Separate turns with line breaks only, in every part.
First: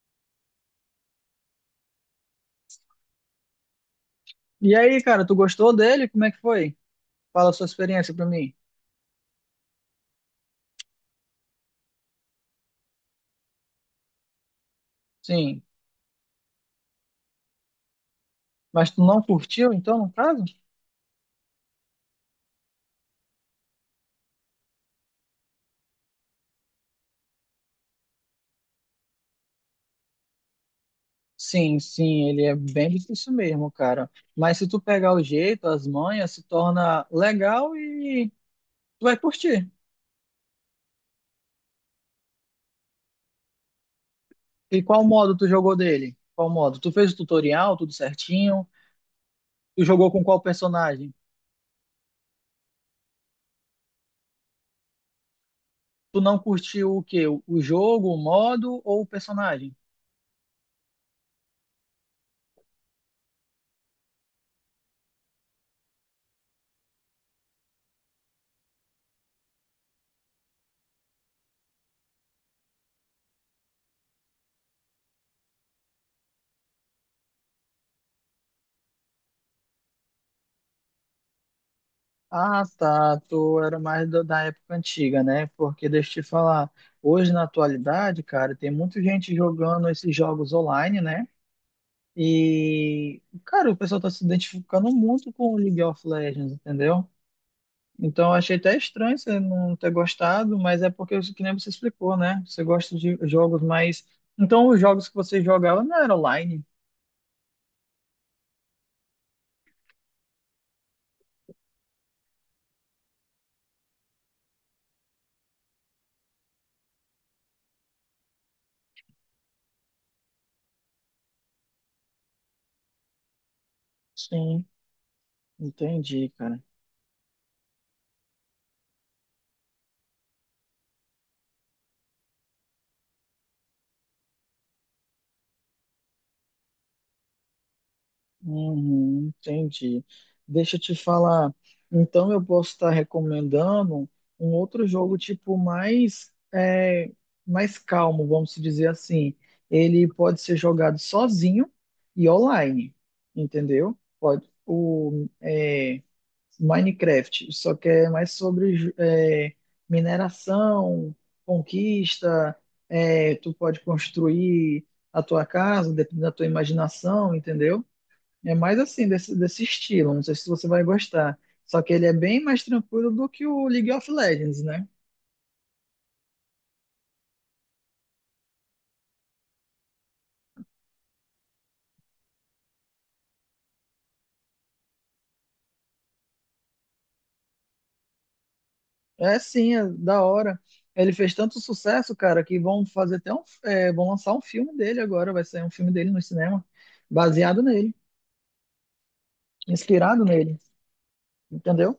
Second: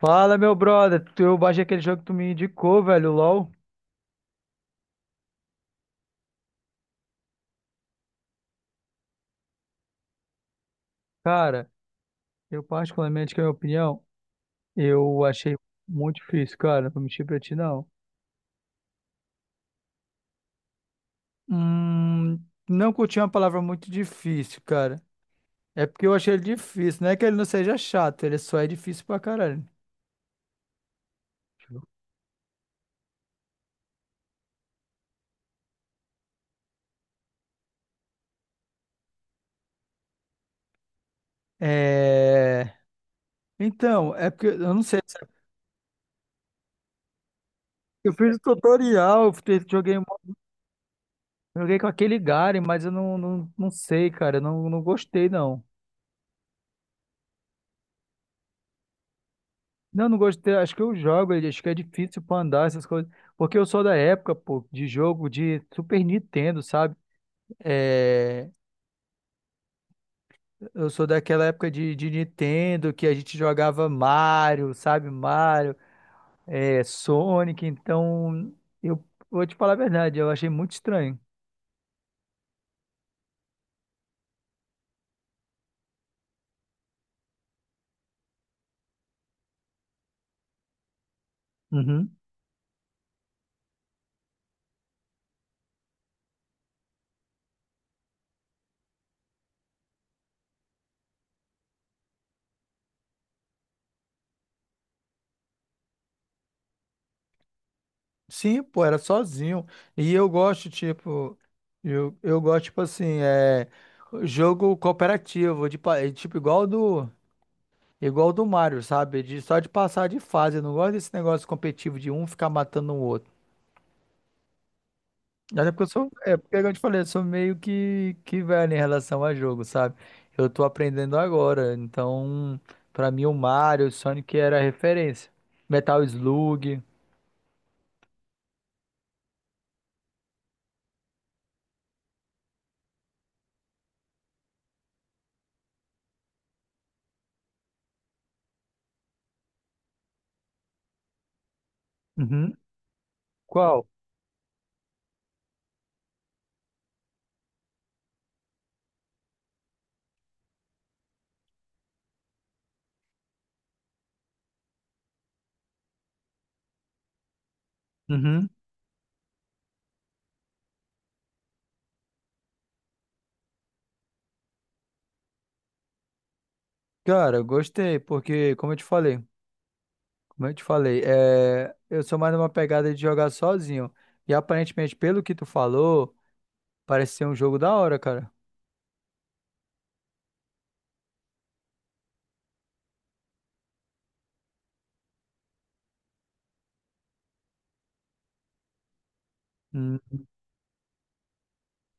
Fala, meu brother. Eu baixei aquele jogo que tu me indicou, velho, o LoL.
E aí, cara, tu gostou dele? Como é que foi? Fala a sua experiência pra mim.
Cara, eu particularmente, que é a minha opinião, eu achei
Sim.
muito difícil, cara. Não vou mentir pra ti, não.
Mas tu não curtiu, então, no caso?
Hum, não curti uma palavra muito difícil, cara. É porque eu achei ele difícil. Não é que ele não seja chato, ele só é difícil pra caralho.
Sim, sim, ele é bem difícil mesmo, cara. Mas se tu pegar o jeito, as manhas, se torna legal e tu vai curtir.
É... Então, é porque eu não
E
sei.
qual modo tu jogou dele? Qual modo? Tu fez o tutorial, tudo
Eu fiz o
certinho?
tutorial,
Tu
joguei,
jogou com qual personagem?
joguei com aquele Garen, mas eu não sei, cara. Eu não gostei, não.
Tu não curtiu o quê? O jogo, o modo ou o personagem?
Não, não gostei. Acho que eu jogo ele. Acho que é difícil pra andar essas coisas. Porque eu sou da época, pô, de jogo de Super Nintendo, sabe? É, eu sou daquela época de Nintendo que a gente jogava Mario, sabe? Mario, é, Sonic. Então, eu vou te falar a verdade, eu achei muito estranho.
Ah, tá. Tu era mais da época antiga, né? Porque deixa eu te falar, hoje na atualidade, cara, tem muita gente jogando esses jogos online, né?
Uhum.
E, cara, o pessoal tá se identificando muito com o League of Legends, entendeu? Então, eu achei até estranho você não ter gostado, mas é porque, que nem você explicou, né? Você gosta de jogos mais. Então, os jogos que você jogava não eram online.
Sim, pô, era sozinho. E eu gosto, tipo, eu gosto, tipo assim, é, jogo cooperativo, tipo, igual do. Igual o do Mario, sabe? De, só de passar de fase. Eu não gosto desse negócio competitivo de um ficar matando o outro.
Sim,
Até porque eu sou,
entendi,
é, porque
cara.
como eu te falei, eu sou meio que velho em relação a jogo, sabe? Eu tô aprendendo agora. Então, pra mim, o Mario, o Sonic era a referência. Metal Slug.
Uhum, entendi. Deixa eu te falar. Então eu posso estar recomendando um outro jogo tipo mais mais calmo, vamos dizer assim. Ele pode ser jogado sozinho e
Uhum.
online,
Qual?
entendeu? Pode. O Minecraft, só que é mais sobre mineração, conquista. Tu pode construir a tua casa, dependendo da tua imaginação, entendeu?
Uhum.
É mais assim, desse estilo. Não sei se você vai gostar. Só que ele é bem mais tranquilo do que o League of Legends, né?
Cara, eu gostei, porque, como eu te falei, é, eu sou mais numa pegada de jogar sozinho. E aparentemente, pelo que tu falou, parece ser um jogo da hora, cara.
É sim, é da hora. Ele fez tanto sucesso, cara, que vão fazer, vão lançar um filme dele agora. Vai sair um filme dele no cinema, baseado nele, inspirado nele. Entendeu?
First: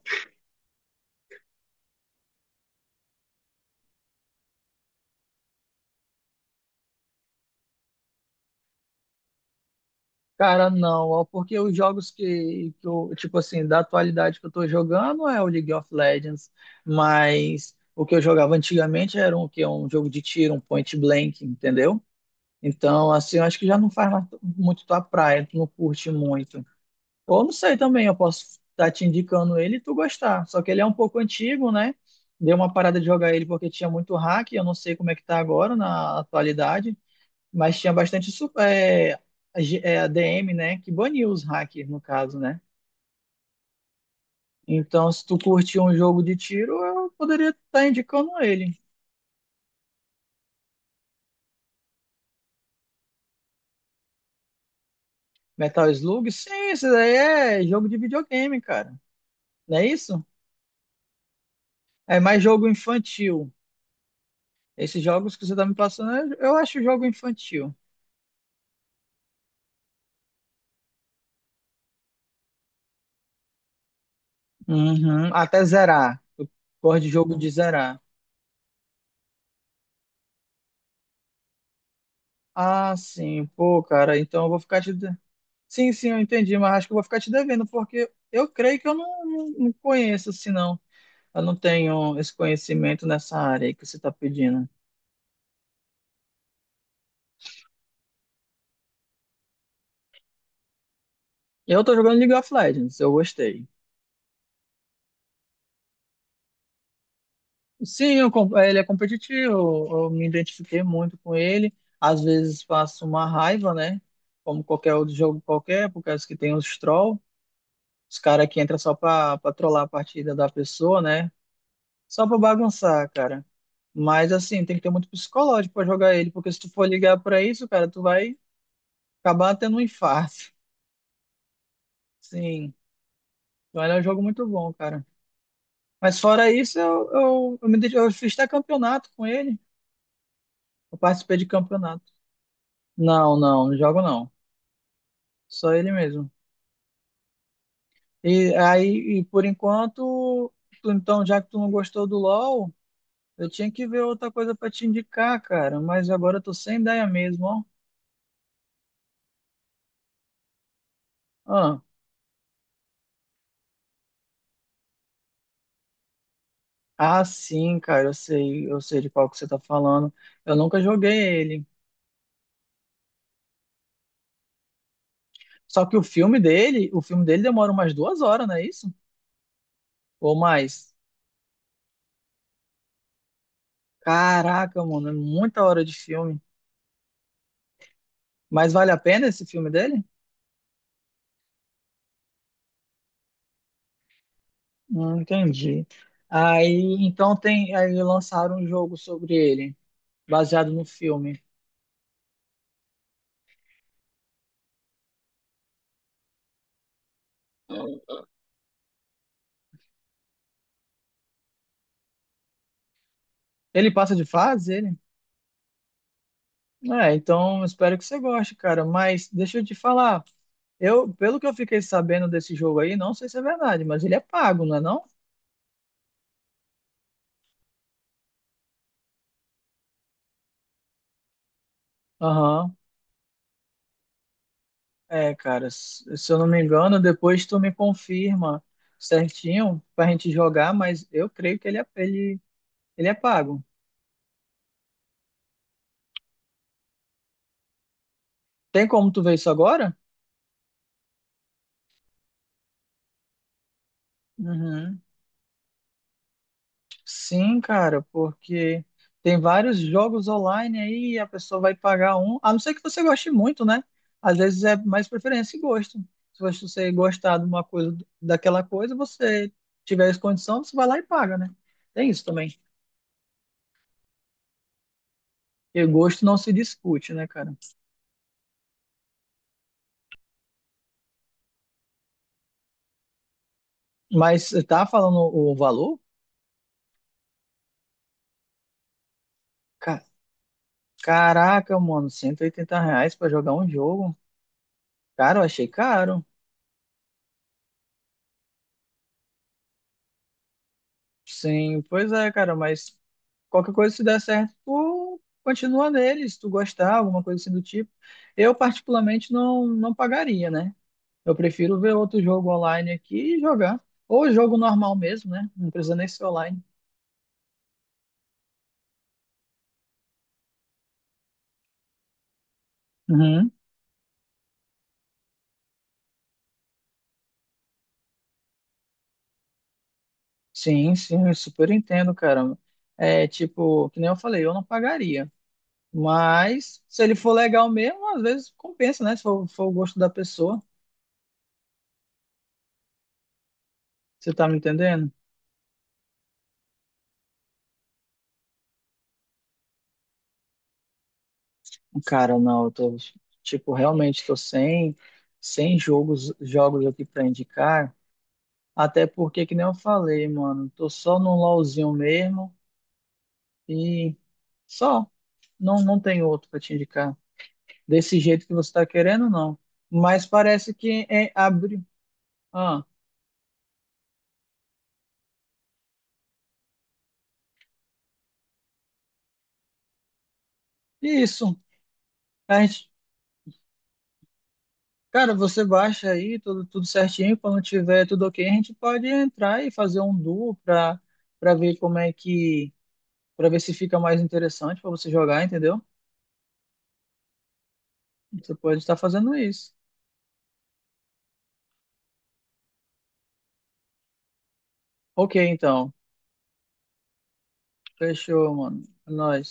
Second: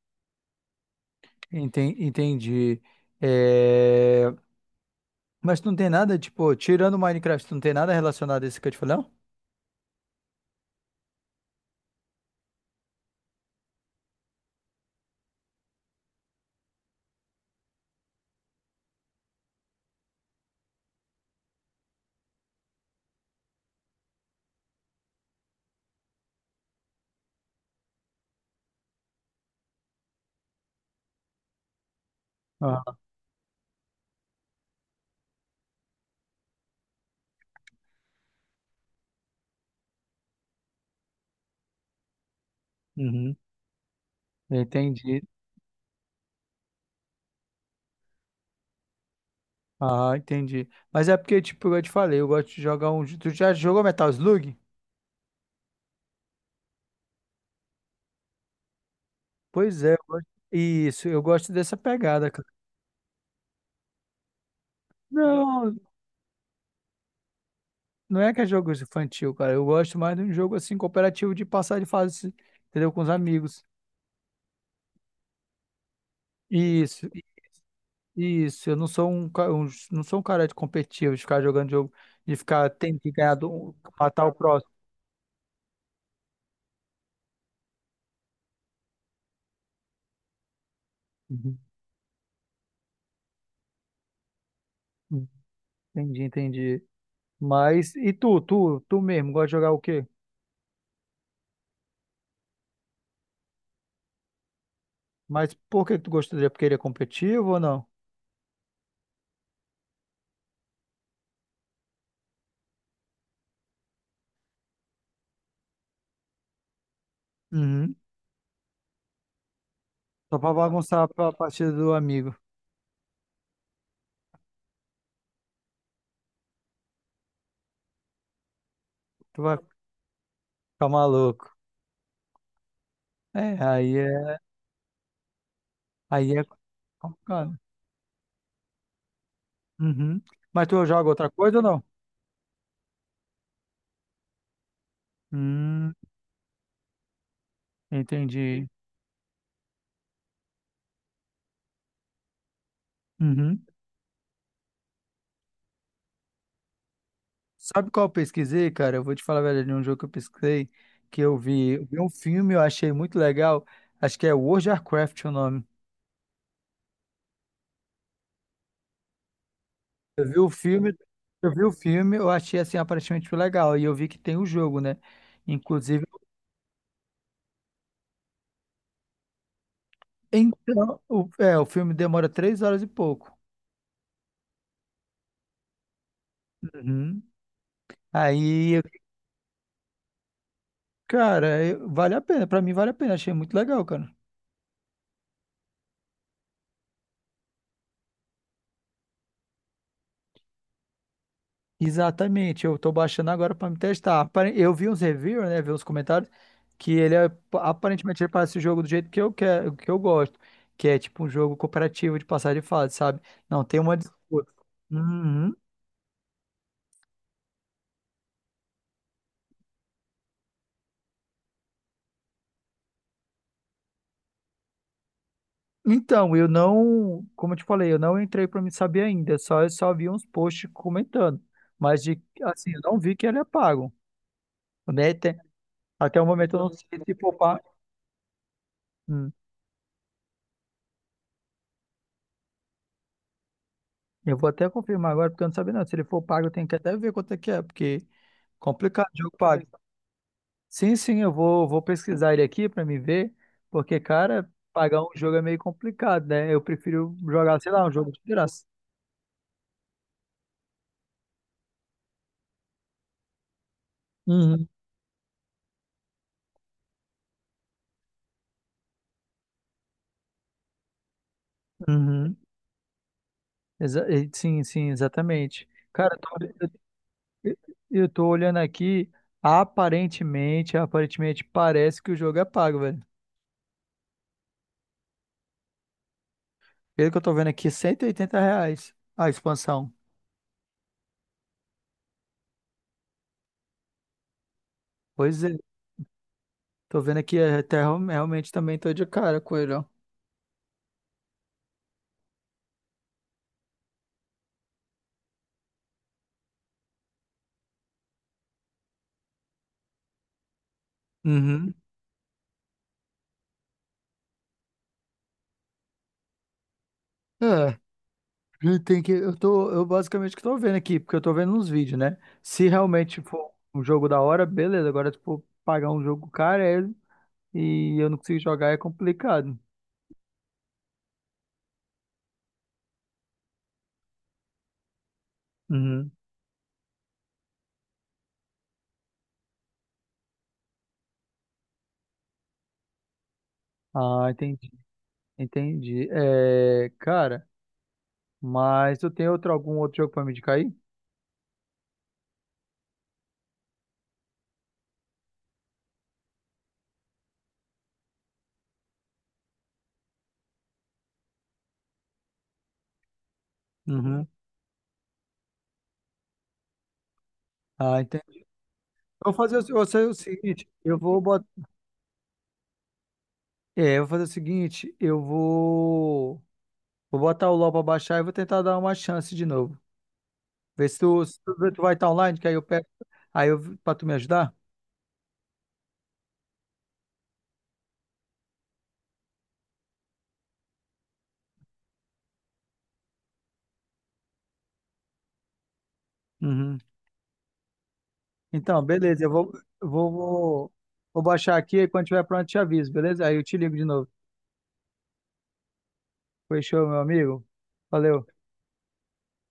Entendi. É, mas tu não tem nada, tipo, tirando o Minecraft, tu não tem nada relacionado a esse que eu te falei, não?
Cara, não, ó, porque os jogos que eu, tipo assim, da atualidade que eu tô jogando é o League of Legends, mas o que eu jogava antigamente era um, que é um jogo de tiro, um point blank, entendeu? Então, assim, eu acho que já não faz mais muito tua praia, tu não curte muito. Ou não sei também, eu posso estar te indicando ele e tu gostar. Só que ele é um pouco antigo, né? Deu uma
Ah,
parada de jogar ele porque tinha muito hack, eu não sei como é que tá agora na atualidade, mas tinha bastante ADM, né? Que baniu os hackers, no caso, né?
uhum.
Então,
Entendi.
se tu curte um jogo de tiro, eu poderia estar indicando ele.
Ah, entendi. Mas é porque, tipo, eu te falei, eu gosto de jogar um. Tu já jogou Metal Slug?
Metal Slug? Sim, isso daí é jogo de videogame, cara. Não
Pois
é
é, eu
isso?
gosto- isso, eu gosto dessa
É
pegada,
mais
cara.
jogo infantil. Esses jogos que você tá
Não,
me passando, eu acho jogo infantil.
não é que é jogo infantil, cara. Eu gosto mais de um jogo assim, cooperativo de passar de fase, entendeu? Com os amigos.
Uhum. Até zerar. Eu gosto
Isso,
de jogo de zerar.
Isso, eu não sou não sou um cara de competitivo, de ficar jogando jogo, de ficar
Ah,
tendo que ganhar
sim.
do,
Pô, cara,
matar o
então eu vou
próximo.
ficar te. Sim, sim, eu entendi, mas acho que eu vou ficar te devendo, porque eu creio que eu não, não, não conheço, assim, não. Eu não
Uhum,
tenho esse conhecimento nessa área aí que você tá pedindo.
uhum. Entendi, entendi. Mas e tu, tu mesmo, gosta de jogar o quê?
Eu tô jogando League of Legends, eu gostei.
Mas por que que tu gostaria? Porque ele é competitivo ou não?
Sim, eu ele é competitivo, eu me identifiquei muito com ele. Às vezes faço uma raiva, né? Como qualquer outro jogo qualquer, por causa que tem os troll,
Uhum.
os caras que entram só pra trollar a partida
Só
da
pra
pessoa,
bagunçar a
né?
partida do
Só
amigo.
pra bagunçar, cara. Mas assim, tem que ter muito psicológico pra jogar ele, porque se tu for ligar pra isso, cara, tu vai
Tu
acabar
vai
tendo um infarto.
ficar maluco.
Sim,
É,
então ele é
aí
um jogo
é,
muito bom, cara. Mas
aí é
fora isso, eu,
complicado.
eu, eu, me, ded- eu fiz até campeonato com ele.
Uhum. Mas tu
Eu
joga outra
participei de
coisa ou não?
campeonato. Não, não, não jogo não. Só ele
Hum,
mesmo. E
entendi.
aí, e por enquanto, então, já que tu não gostou do LoL, eu
Uhum.
tinha que ver outra coisa pra te indicar, cara. Mas agora eu tô sem ideia mesmo, ó.
Sabe qual eu pesquisei, cara? Eu vou te falar, velho, de um jogo que eu pesquisei, que
Ah,
eu vi um filme, eu achei muito legal. Acho que é World of Warcraft o nome.
ah, sim, cara, eu sei de qual que você tá falando.
Eu vi o
Eu nunca
filme,
joguei
eu vi
ele.
o filme, eu achei assim aparentemente legal. E eu vi que tem o jogo, né?
Só que
Inclusive,
o filme dele demora umas 2 horas, não é isso? Ou mais.
então, o filme demora 3 horas e pouco.
Caraca, mano, é muita hora de filme.
Uhum.
Mas
Aí,
vale a pena esse filme dele?
vale a pena. Pra mim vale a pena. Achei muito legal, cara.
Entendi. Aí, então tem, aí lançaram um jogo sobre ele, baseado no filme.
Exatamente, eu tô baixando agora para me testar. Eu vi uns reviews, né, vi uns comentários aparentemente ele parece o jogo do jeito que eu quero, que eu gosto, que é tipo um jogo cooperativo de passar de fase, sabe? Não tem
Ele
uma
passa de
disputa.
fase, ele?
Uhum.
É, então espero que você goste, cara. Mas deixa eu te falar, eu, pelo que eu fiquei sabendo desse jogo aí, não sei se é verdade, mas ele é pago, não é não?
Então, eu não, como eu te falei, eu não entrei para me saber ainda, só eu só vi uns posts comentando, mas de assim,
Aham.
eu não vi que ele é pago, né?
É,
Tem-
cara, se
Até o
se eu não
momento eu
me
não sei
engano,
se for
depois tu
pago.
me confirma certinho pra gente jogar, mas eu creio que ele é pago.
Eu vou até confirmar agora, porque eu não sabia não. Se ele for pago, eu tenho que até ver quanto é que é, porque
Tem
complicado,
como tu ver
jogo
isso
pago.
agora?
Sim, sim, vou pesquisar ele aqui para me ver, porque, cara, pagar
Uhum.
um jogo é meio complicado, né? Eu prefiro jogar,
Sim,
sei lá, um
cara,
jogo de graça.
porque tem vários jogos online aí e a pessoa vai pagar um, a não ser que você goste muito, né? Às vezes
Uhum,
é mais preferência e gosto. Se você gostar de uma coisa, daquela coisa, você tiver as condições, você vai lá e paga, né? Tem isso
uhum.
também.
Sim, sim, exatamente.
E
Cara,
gosto não se discute, né, cara?
eu, eu tô olhando aqui, aparentemente parece que o jogo é pago, velho.
Mas você tá falando o valor?
Pelo que eu tô vendo aqui, R$ 180 a expansão.
Ca- Caraca, mano, R$ 180 pra jogar um jogo. Cara,
Pois
eu
é.
achei caro.
Tô vendo aqui, é, realmente também tô de cara com ele, ó.
Sim, pois é, cara, mas qualquer coisa se der certo, tu continua nele, se tu gostar, alguma coisa assim do tipo. Eu, particularmente, não, não pagaria, né? Eu
Uhum.
prefiro ver outro jogo online aqui e jogar. Ou jogo normal mesmo, né? Não precisa nem ser online.
É, ele tem que, eu tô, eu basicamente que tô vendo aqui, porque eu tô vendo uns vídeos, né? Se realmente
Uhum.
for um jogo da hora, beleza. Agora, se for pagar um jogo caro é- e eu não consigo jogar, é complicado.
Sim, sim, eu super entendo, cara. É tipo, que nem eu falei, eu não pagaria.
Uhum.
Mas se ele for legal mesmo, às vezes compensa, né? Se for o gosto da pessoa.
Ah,
Você tá me
entendi,
entendendo?
entendi. É, cara, mas tu tem outro, algum outro jogo pra me indicar aí?
Cara, não, eu tô, tipo, realmente tô sem jogos, jogos aqui pra indicar, até porque, que nem eu falei, mano, tô só num LOLzinho mesmo e
Uhum.
só, não, não tem outro pra te indicar,
Ah,
desse
entendi.
jeito que você tá querendo,
Eu vou fazer
não,
o, eu sei o
mas
seguinte,
parece
eu
que
vou botar,
abre, ah,
é, eu vou fazer o seguinte, eu vou Vou botar o LOL pra baixar e vou tentar dar uma chance de novo. Ver se tu,
isso,
tu vai estar online, que aí eu
a
pego.
gente,
Aí eu, pra tu me ajudar?
cara, você baixa aí tudo, tudo certinho, quando tiver tudo ok, a gente pode entrar e fazer um duo pra ver como é que para ver se fica mais interessante para você jogar, entendeu?
Uhum.
Você pode
Então,
estar
beleza, eu
fazendo
vou,
isso.
vou, vou, vou baixar aqui e quando tiver pronto eu te aviso, beleza? Aí eu te ligo de novo.
Ok, então.
Fechou, meu amigo? Valeu.
Fechou, mano. É nóis.